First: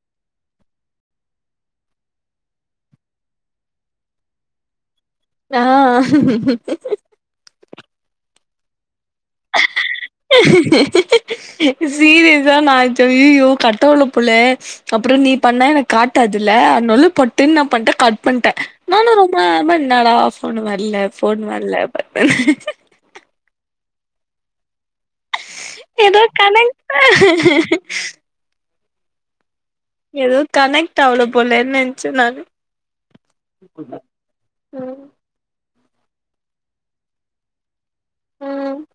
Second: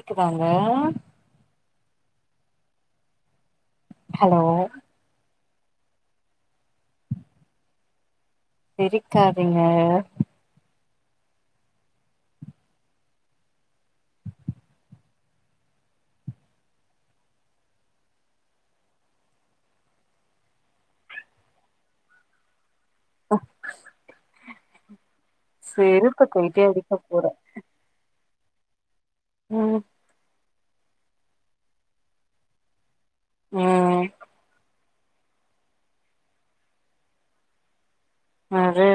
ட்டுக்கு வாங்க ஹெலோ ஆ சிரிக்காதீங்க சீரியஸா நா சொய்யிய்யோ கட்டாவலப் போலே அப்றோ நீ பண்ண எனக் காட்டாதுல்ல அன்னோல பட்டுன் நாம் பண்ட்டே கட் பண்ட்டே நானு ரொம்ப ஒரு மாறி என்னடா ஃபோனு வர்லே ஃபோன் வல்லே அப ஒ எதோ கையிலே அடிக்க கணக்ட்ட போறே ம் எதோ கனெக்ட் ஆவலப் போலேன் நென்ச்சே நானு ம் ம் ம் என்னாது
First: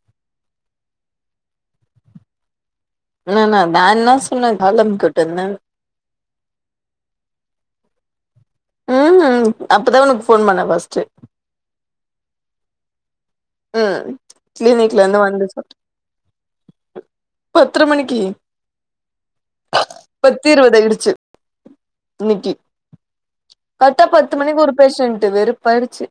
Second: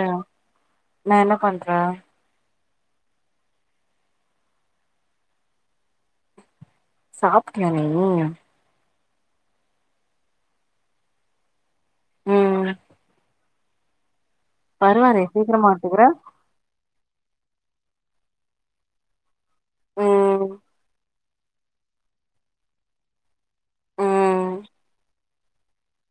நா என்னப் பண்றே நாநா தா என்னா சொன்னே கால் அம்குட்டுந்தே சாப்டியா நீனு ம் அப்போதா ஒனக் ஃபோன் பண்ணே ஃபஸ்ட்டு ம் ம் கிளினிக்லந்து பரவாயில்லையே வந்து சீக்கிரமா சொட்ட ஒத்துக்குற பத்தரை மணிக்கீ பத்து ம் இருவதாயிடுச்சு இன்னைக்கி கரெட்டா பத்து ம் மணிக்கு ஒரு பேசன்ட்டு வெறுப்பாயிடுச்சி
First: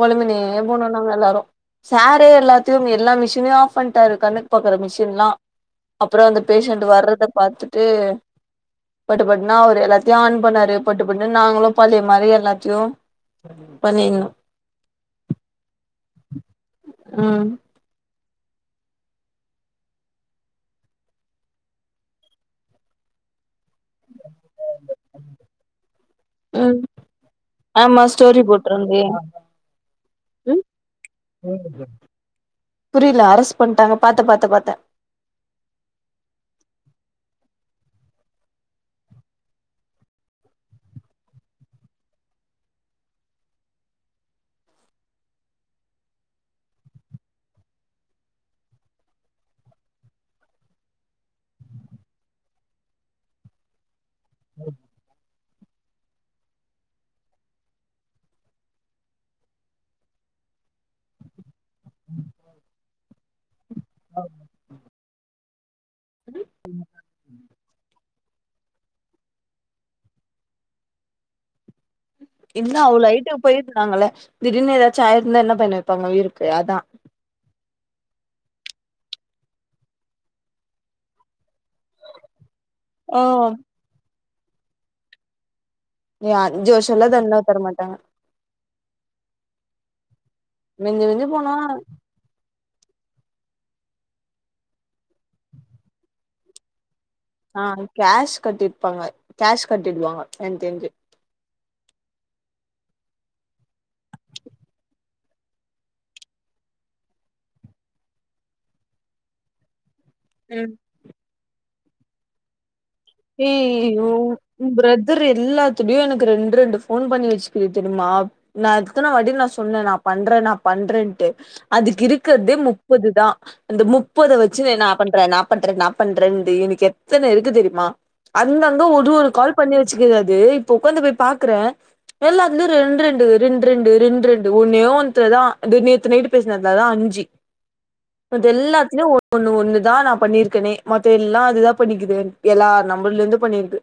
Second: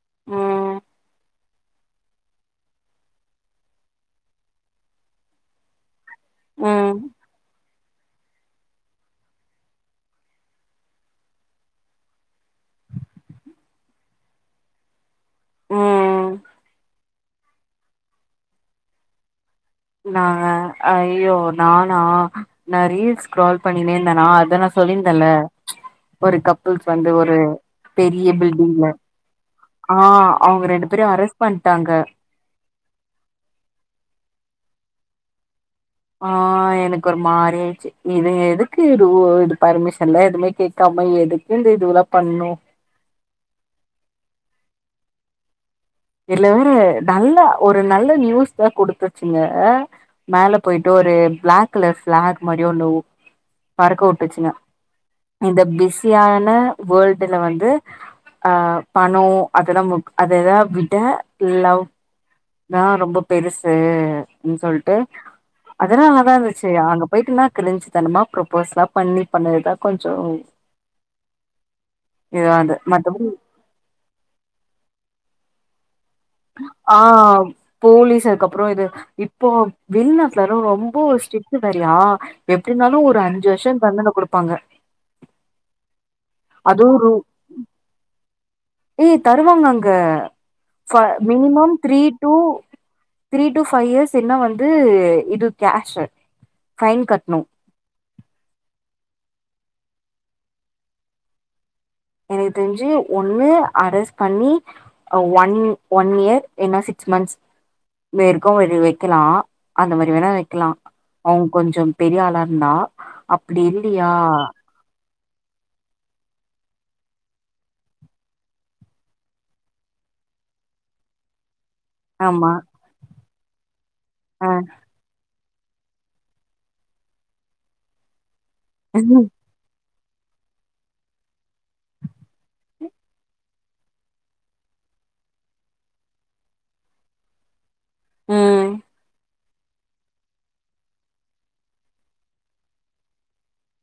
பொலமினே ம் போனோ நாங்க எல்லாரு சாரு எல்லாத்தியும் எல்லா மிஷினையு ஆஃப் பண்ட்டாரு கண்ணுக்கு பாக்கற மிஷின்லா அப்றோ அந்த பேஷண்ட்டு ம் வர்றத பாத்துட்டு பட்டு பட்னா அவுரு எல்லாத்தியு ஆன் பண்ணாருப் பட்டு பட்னு நாங்களும் பழைய மாரி எல்லாத்தியு பண்ணின்னு ம் ம் ம் நாங்க ஐயோ நானா நா ரீல்ஸ் ஸ்க்ரோல் பண்ணினே இந்தனா அதா நா சொல்லிந்தல்ல ஒரு ம் கப்புள்ஸ் வந்து ஒரு ஆமா பெரிய ஸ்டோரி பில்டிங்ல போட்ருந்தே ஆ ம் அவுங்க ரெண்டு பேரையு அரெஸ்ட் பண்ட்டாங்க புரில அரஸ்ட் பண்ட்டாங்க பாத்தே பாத்தே பாத்தே ஆ எனக்கு ஒரு மாரி ஆயிட்ச்சு இது எதுக்கு இது ரூ இது பர்மிஷன்லா எதுமே கேக்காம எதுக் இந்த இதுவலாப் பண்ணு இல்ல வேற நல்லா ஒரு நல்ல நியூஸ்தா குடுத்துட்ச்சுங்க மேல போயிட்டு ஒரு பிளாக் கலர் ஃபிளாக் மாரி ஒன்னு வு பறக்க வுட் பிரச்சன இந்த பிஸியான வேர்ல்டுல வந்து அ பணோ அதுலாம் முக் அது எதா விட் ட லவ்தா ரொம்ப பெருசுன் சொல்ட்டு அதனாலதா இந்துச்சி அங்கப் போயிட்டுனா கிழஞ்சுத்தனமா ப்ரொப்போஸ்லாம் பண்ணி பண்ணதுதா கொஞ்சோ இல்ல இதாது அவளோ மத்தபடி ஐட்டு போயிருந்தாங்கள திடீர்னு ஏதாச்சு ஆயிருந்தா என்ன பண்ணிர்ப்பாங்க உயிருக் ஆம் போலீஸ் அதுக்கு அப்புறோ இது இப்போ வெளிநாட்லலா ரொம்போ ஸ்ரிட் டு வேறயா எப்டினாலு ஆ ஒரு அஞ்சு வர்ஷோ தண்டன குடுப்பாங்க ஏ அஞ்சு அதுவு வர்ஷோல்லா தண்டன தரமாட்டாங்க ஏய் தருவாங்க அங்க ஃப மிஞ்சி மிஞ்சி போனா minimum three two three two five years இல்லான்னா வந்து இது கேஷு ஃபைன் கட்ணு ஆ கேஷ் கட்டிருப்பாங்க கேஷ் கட்டிடுவாங்க எனக் தெர்ஞ்சு எனக் தெர்ஞ்சு ஒண்ணு அரஸ்ட் பண்ணி ஒன் ஒன் இயர் இல்னா சிக்ஸ் மந்த்ஸ் மேருக்கு இது வெக்கலா அந்த மாரி வேணா வெக்கலா ம். அவ்ங் கொஞ்சம் பெரிய ஆளா இருந்தா அப்பிடி ஏய் இல்லையா உ பிரதர் எல்லாத்துலயையு எனக் ரெண்ட் ரெண்டு ஃபோன் பண்ணி வெச்சுகிது தெரிமா நா எத்தன வாட்டி நா சொன்னே நா பண்றே நா பண்றேன்ட்டு அதுக்கு ஆமா இருக்கற்தே முப்பது தா அந்த முப்பத ஆ வெச்சுனு நா பண்ற நா பண்ற நா ப் பண்றெண்ந்து எனக்கு எத்தன இருக்கு தெரியுமா அங்கங்க ஒரு ஒரு கால் பண்ணி வெச்சுக்குது அது இப்ப உக்காந்து போய் பாக்கற எல்லாத்திலியு ரெண்ட் ரெண்டு ரெண்ட் ரெண்டு ரெண்ட் ரெண்டு ஒன்னே ஒன்த்துல தா‌ இதோ நேத்து நைட்டு பேசினத்தலதா அஞ்சு மத்த ம் எல்லாத்திலியு ஒ ஒண்ணு ஒண்ணு தா நா பண்ணியிருக்கனே மத்த எல்லா அதுதா பண்ணிக்குது எல்லா நம்பர்லருந்து பண்ணிருக்கு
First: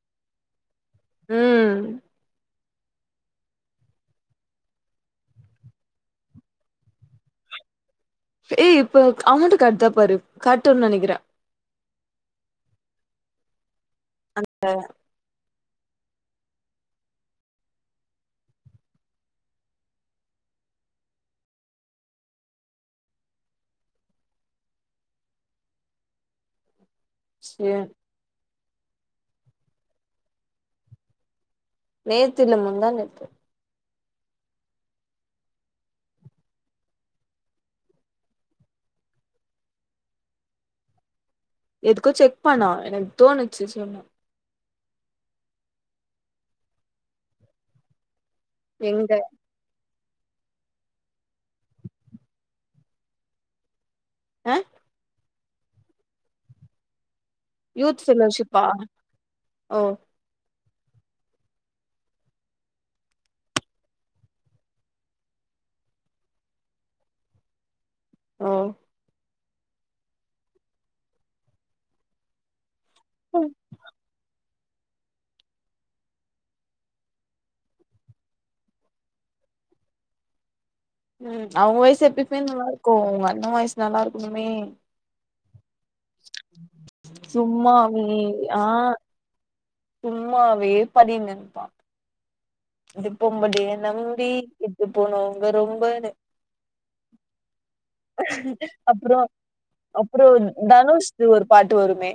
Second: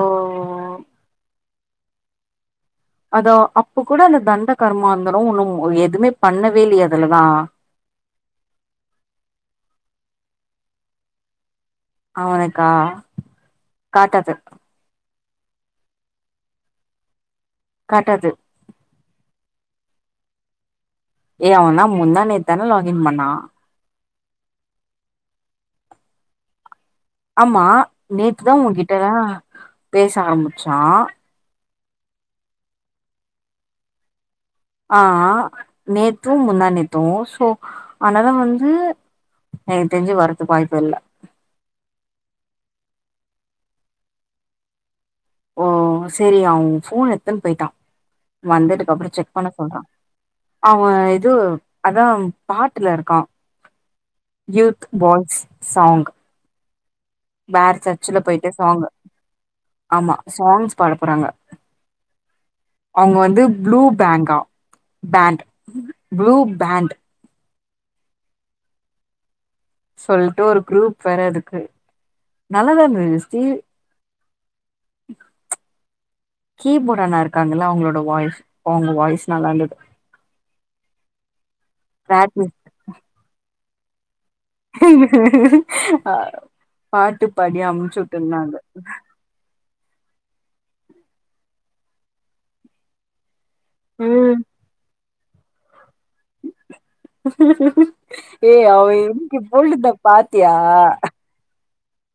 ஓ ஓ ம் அதோ அப்ப கூட அந்த தண்ட கர்மாந்தரோ ஒன்னு எதுமே பண்ணவே இல்லையா அதுலதா ஏ இப்ப அமௌண்ட் காட்தா பாரு கட்டுன்னு நெனைக்கிறே அவனுக்கா காட்டாது ஆ காட்டாது ஏய் அவந்தா முந்தா நேத் தான லாக் இன் பண்ணா ஆமா சே நேத்து தா உங்கிட்ட தா பேச ஆரம்பிச்சா நேத்தில்ல முந்தா நேத்து ஆ ஆ நேத்து முந்தா நேத்து சோ அனால வந்து எனக் தெஞ்சு வரத்துக்கு வாய்ப்பு இல்ல எதுக்கு செக் பண்ணு எனக்கு தோணுச்சு சொன்ன ஓ செரி அவ ஃபோன் எடுத்துன் போயிட்டா வந்ததுக் அப்பறோ எங்க செக் பண்ண சொல்ற அவ இது அதா பாட்டுல இருக்கா ஆ யூத் பாய்ஸ் சாங் வேற யூத் சர்ச்சுல போயிட்டு ஃபெல்லோஷிப்பா சாங்கு ஓ ஆமா சாங்ஸ் பாட போறாங்க அவ்ங்க வந்து ப்ளூ பேங்கா பேண்ட் ப்ளூ பேண்ட் ஓ சொல்ட்டு ஒரு குரூப் வேற இருக்கு நல்லாதான இருந்து ஹிஸ்டி கீபோர்ட் அண்ணா இருக்காங்கல அவங்களோட வாய்ஸ் அவ்ங்க வாய்ஸ் நல்லா இருந்தது ம் அவ்ங்க வாய்ஸ்ஸு எப்பயுமே பிராக்டிஸ் நல்லாருக்கு ஒங்க அண்ண வாய்ஸ் நல்லாருக்கணுமே ஆ பாட்டு பாடி சும்மாவே அம்ச்சுவுட்டுருந்தாங்க ஆ சும்மாவே பாடின்னு இருப்பா இப்பம்படிய நம்பி ம் இப் போனவங்க ரொம்பன்னு ஏ அவ அப்புறோ இன்க்கு போட்ருந்தா பாத்தியா இது ஒரு பாட்டு வருமே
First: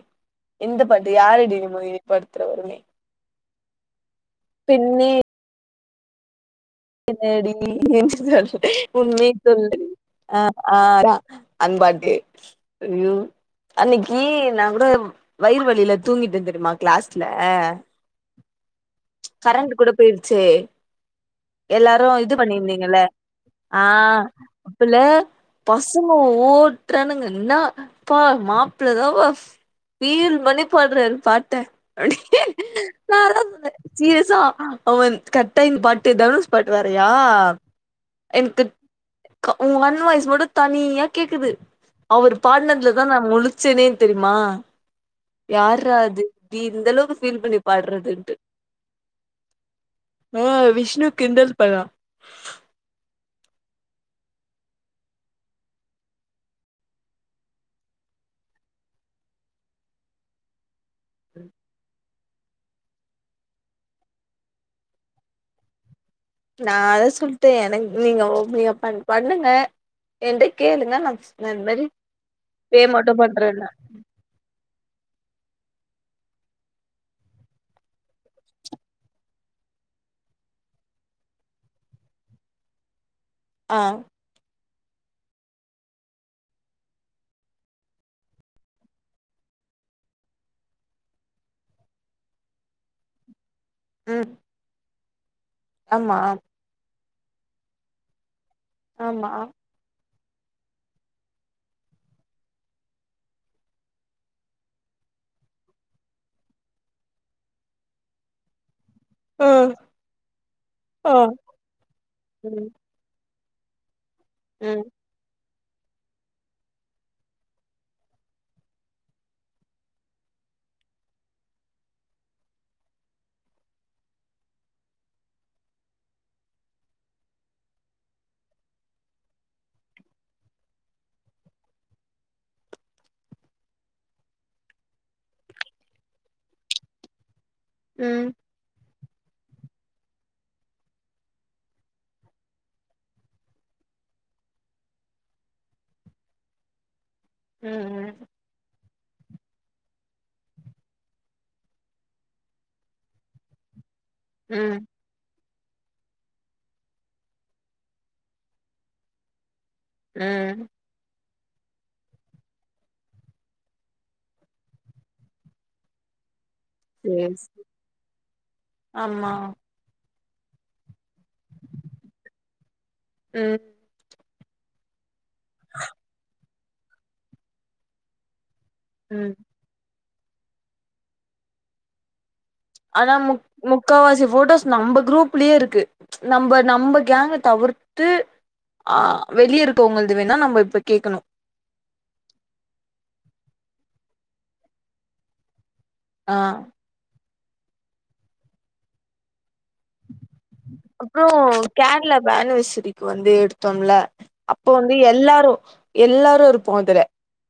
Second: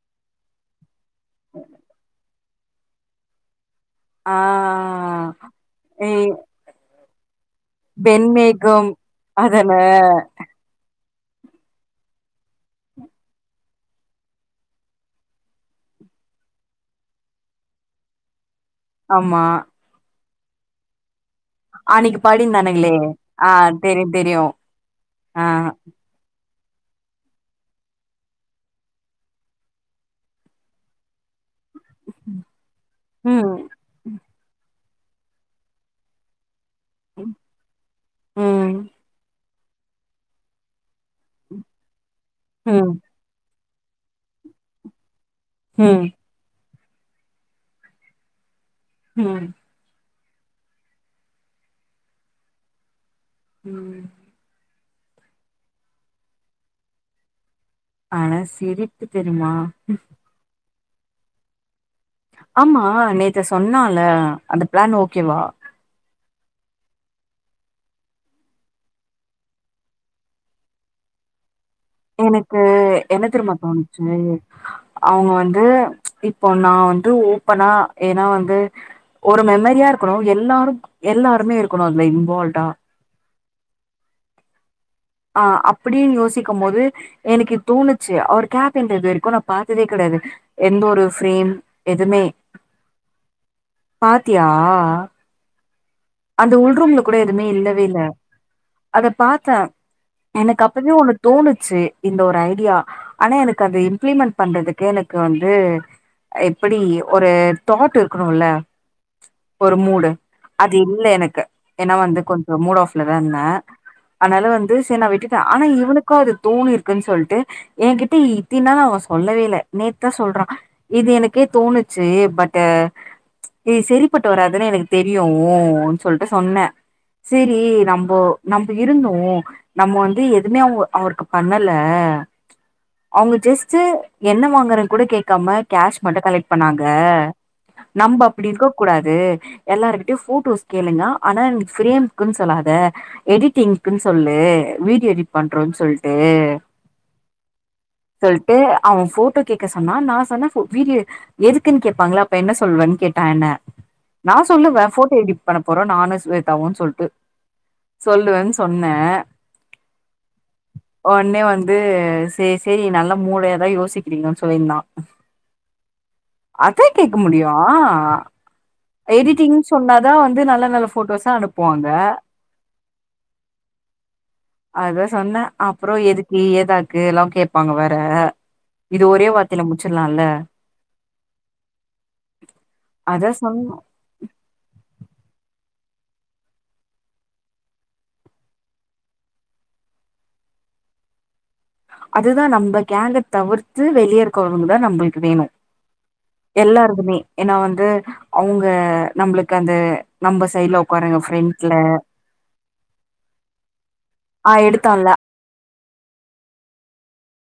இந்த பாட்டு யாரடி நீ மோகினி படத்ல வருமே பெண்ணே ம் என்னடி நீ என்ன சொல்ல பெண்மேகம் உண்மைய அதான சொல்லு ஆ ஆ அதான் அந்த பாட்டு ஐயோ அன்னக்கி நா கூட வயிறு வலியில தூங்கிட்ட தெரியுமா கிளாஸ்ல [inaudible] கரண்ட் கூட போயிருச்சே எல்லாரு அன்னைக்கு இது பாடிந்தானுங்களே பண்ணிருந்தீங்கள ஆ தெரியு தெரியு அப்ல்ல ஆ பசங் ங்க ஓட்றானுங்க என்ன பா மாப்ள தாப்பா ஃபீல் பண்ணிப்பாட்றாரு பாட்ட நா அது தா ம் சொன்ன சீரியஸா அவன் கட்டாய இந்த பாட்டு தனுஷ் பாட்டு வறயா ம் எனக்கு ம் க ஒங் அண் வாய்ஸ் மட்டு தனியா கேக்குது அவர் பாட்னதுலதா நா முழிச்சனே தெரிமா யார்ரா ம் அது ப்டி இந்தளவுக்கு ஃபீல் பண்ணி பாட்றதுன்ட்டு ம் ஆ விஷ்ணு கிண்டல் பண்வா ம் ஆனா சிரிப்பு தெரிமா ஆமா நேத்து சொன்னால அந்த பிளான் ஓகேவா நா அத சொல்ட்டே எனக்கு நீங்க நீங்க பண் பண்ணுங்க என்ட்ட கேளுங்க நா ஸ் இந்த மேரி எனக்கு என்ன தெரிமா தோணுச்சு அவுங்க வந்து இப்ப நா வந்து ஓப்பனா ஏன்னா வந்து ஒரு மெமரியாருக்கணு எல்லாருக் எல்லாருமே இருக்கணு அதுல இன்வால்வ்டா ஆ ஆ அப்டின்னு யோசிக்கும் போது எனக்கு தோணுச்சு அவர் கேபின் ல இது வரைக்கு நா பாத்ததே கெடையாது எந்த ஒரு ஃப்ரேம் எதுமே ம் பாத்தியா ஆமா ந்த உள்ரூம்ல கூட எதுமே இல்லவே இல்ல அத ஆமா பாத்தா எனக்கு அப்பவே ஒன்னு தோணுச்சு இந்த ஒரு ஐடியா ஆனா எனக்கு அத இம்ப்ளிமெண்ட் பண்றதுக்கு எனக்கு வந்து எப்டி ஒரு தாட் இருக்கணுல ம் ஒரு மூடு அது இல்ல ஆ எனக்கு ஏன்னா வந்து கொஞ்சோ ம் மூட் ஆஃப்ல தா இருந்த அதனால வந்து ம் செரி நா விட்டு ட்ட ஆனா இவனுக்கு அது தோணிருக்ன்னு சொல்ட்டு ஏ கிட்ட இத்தினாள் அவ சொல்லவேல்ல நேத்து தா சொல்றா இது எனக்கே தோணுச்சு பட்டு இது செரிப்பட்டு வராதுன்னு எனக்கு தெரியு ஊஉ சொல்ட்டு சொன்னே சரி நம்போ நம்ம இருந்தோ நம்ம வந்து எதுவுமே அவுங்க அவருக்கு பண்ணல அவுங்க ஜஸ்ட்டு என்ன வாங்றேன்னு கூட கேக்காம கேஷ் மட்டு கலெக்ட் பண்ணாங்க நம்ப ம் அப்டி இருக்க கூடாது எல்லாருக்கு டு போட்டோஸ் கேளுங்க அனா என பிரேம்குன்னு சொல்லாத எடிட்டிங்க்குன்னு சொல்லு வீடியோ எடிட் பண்றோன்னு சொல்ட்டு ம் ம் சொல்ட்டு அவ போட்டோ கேட்க சொன்னா நா சொன்ன போ வீடியோ எதுக்குன்னு கேப்பாங்களா அப்ப என்ன சொல்வன்னு கேட்டா என்ன நா சொல்லுவ ம் போட்டோ எடிட் பண்ண போறோ நானு சுவேத்தாவுனு சொல்ட்டு சொல்லுவன் சொன்ன ம் ஒடனே வந்து சேரி சேரி நல்ல மூளையாதா யோசிக்கிறீங்க சொலியிருதா அதே கேக்க சேரி முடியு சேரி ஆமா எடிட்டிங்குனு சொன்னாதா வந்து நல்ல நல்ல போட்டோஸா அனுப்புவாங்க ம் அதா சொன்னே அப்பறோ எதுக்கு ஏதாக்கு எல்லா கேட்பாங்க வேற இது ஒரே ம் வாட் தில முடிச்சிர்லாயில்ல அனா மு உ முக்காவாசி போட்டோஸ் நம்ப குரூப்லயே இருக்கு நம்ம நம்ம கேங்க தவிர்த்து ஆ வெளிய இருக்கவங்களது வேணா நம்ம இப்ப கேக்கணு அதுதா நம்ம கேங்க தவிர்த்து வெளிய இருக்கறவுங்களுக்கு தா நம்பளுக்கு வேணு ஆ எல்லாருக்குமே ஏன்னா வந்து அவுங்க நம்மளுக்கு அந்த நம்ம சைல அப்பறோ கேரளா பேனு விசரிக்கு வந்து எடுத்தோம்ல ஆ அப்போ வந்து எடுத்தான்ல எல்லாரு எல்லாரு இருப்போ அதுல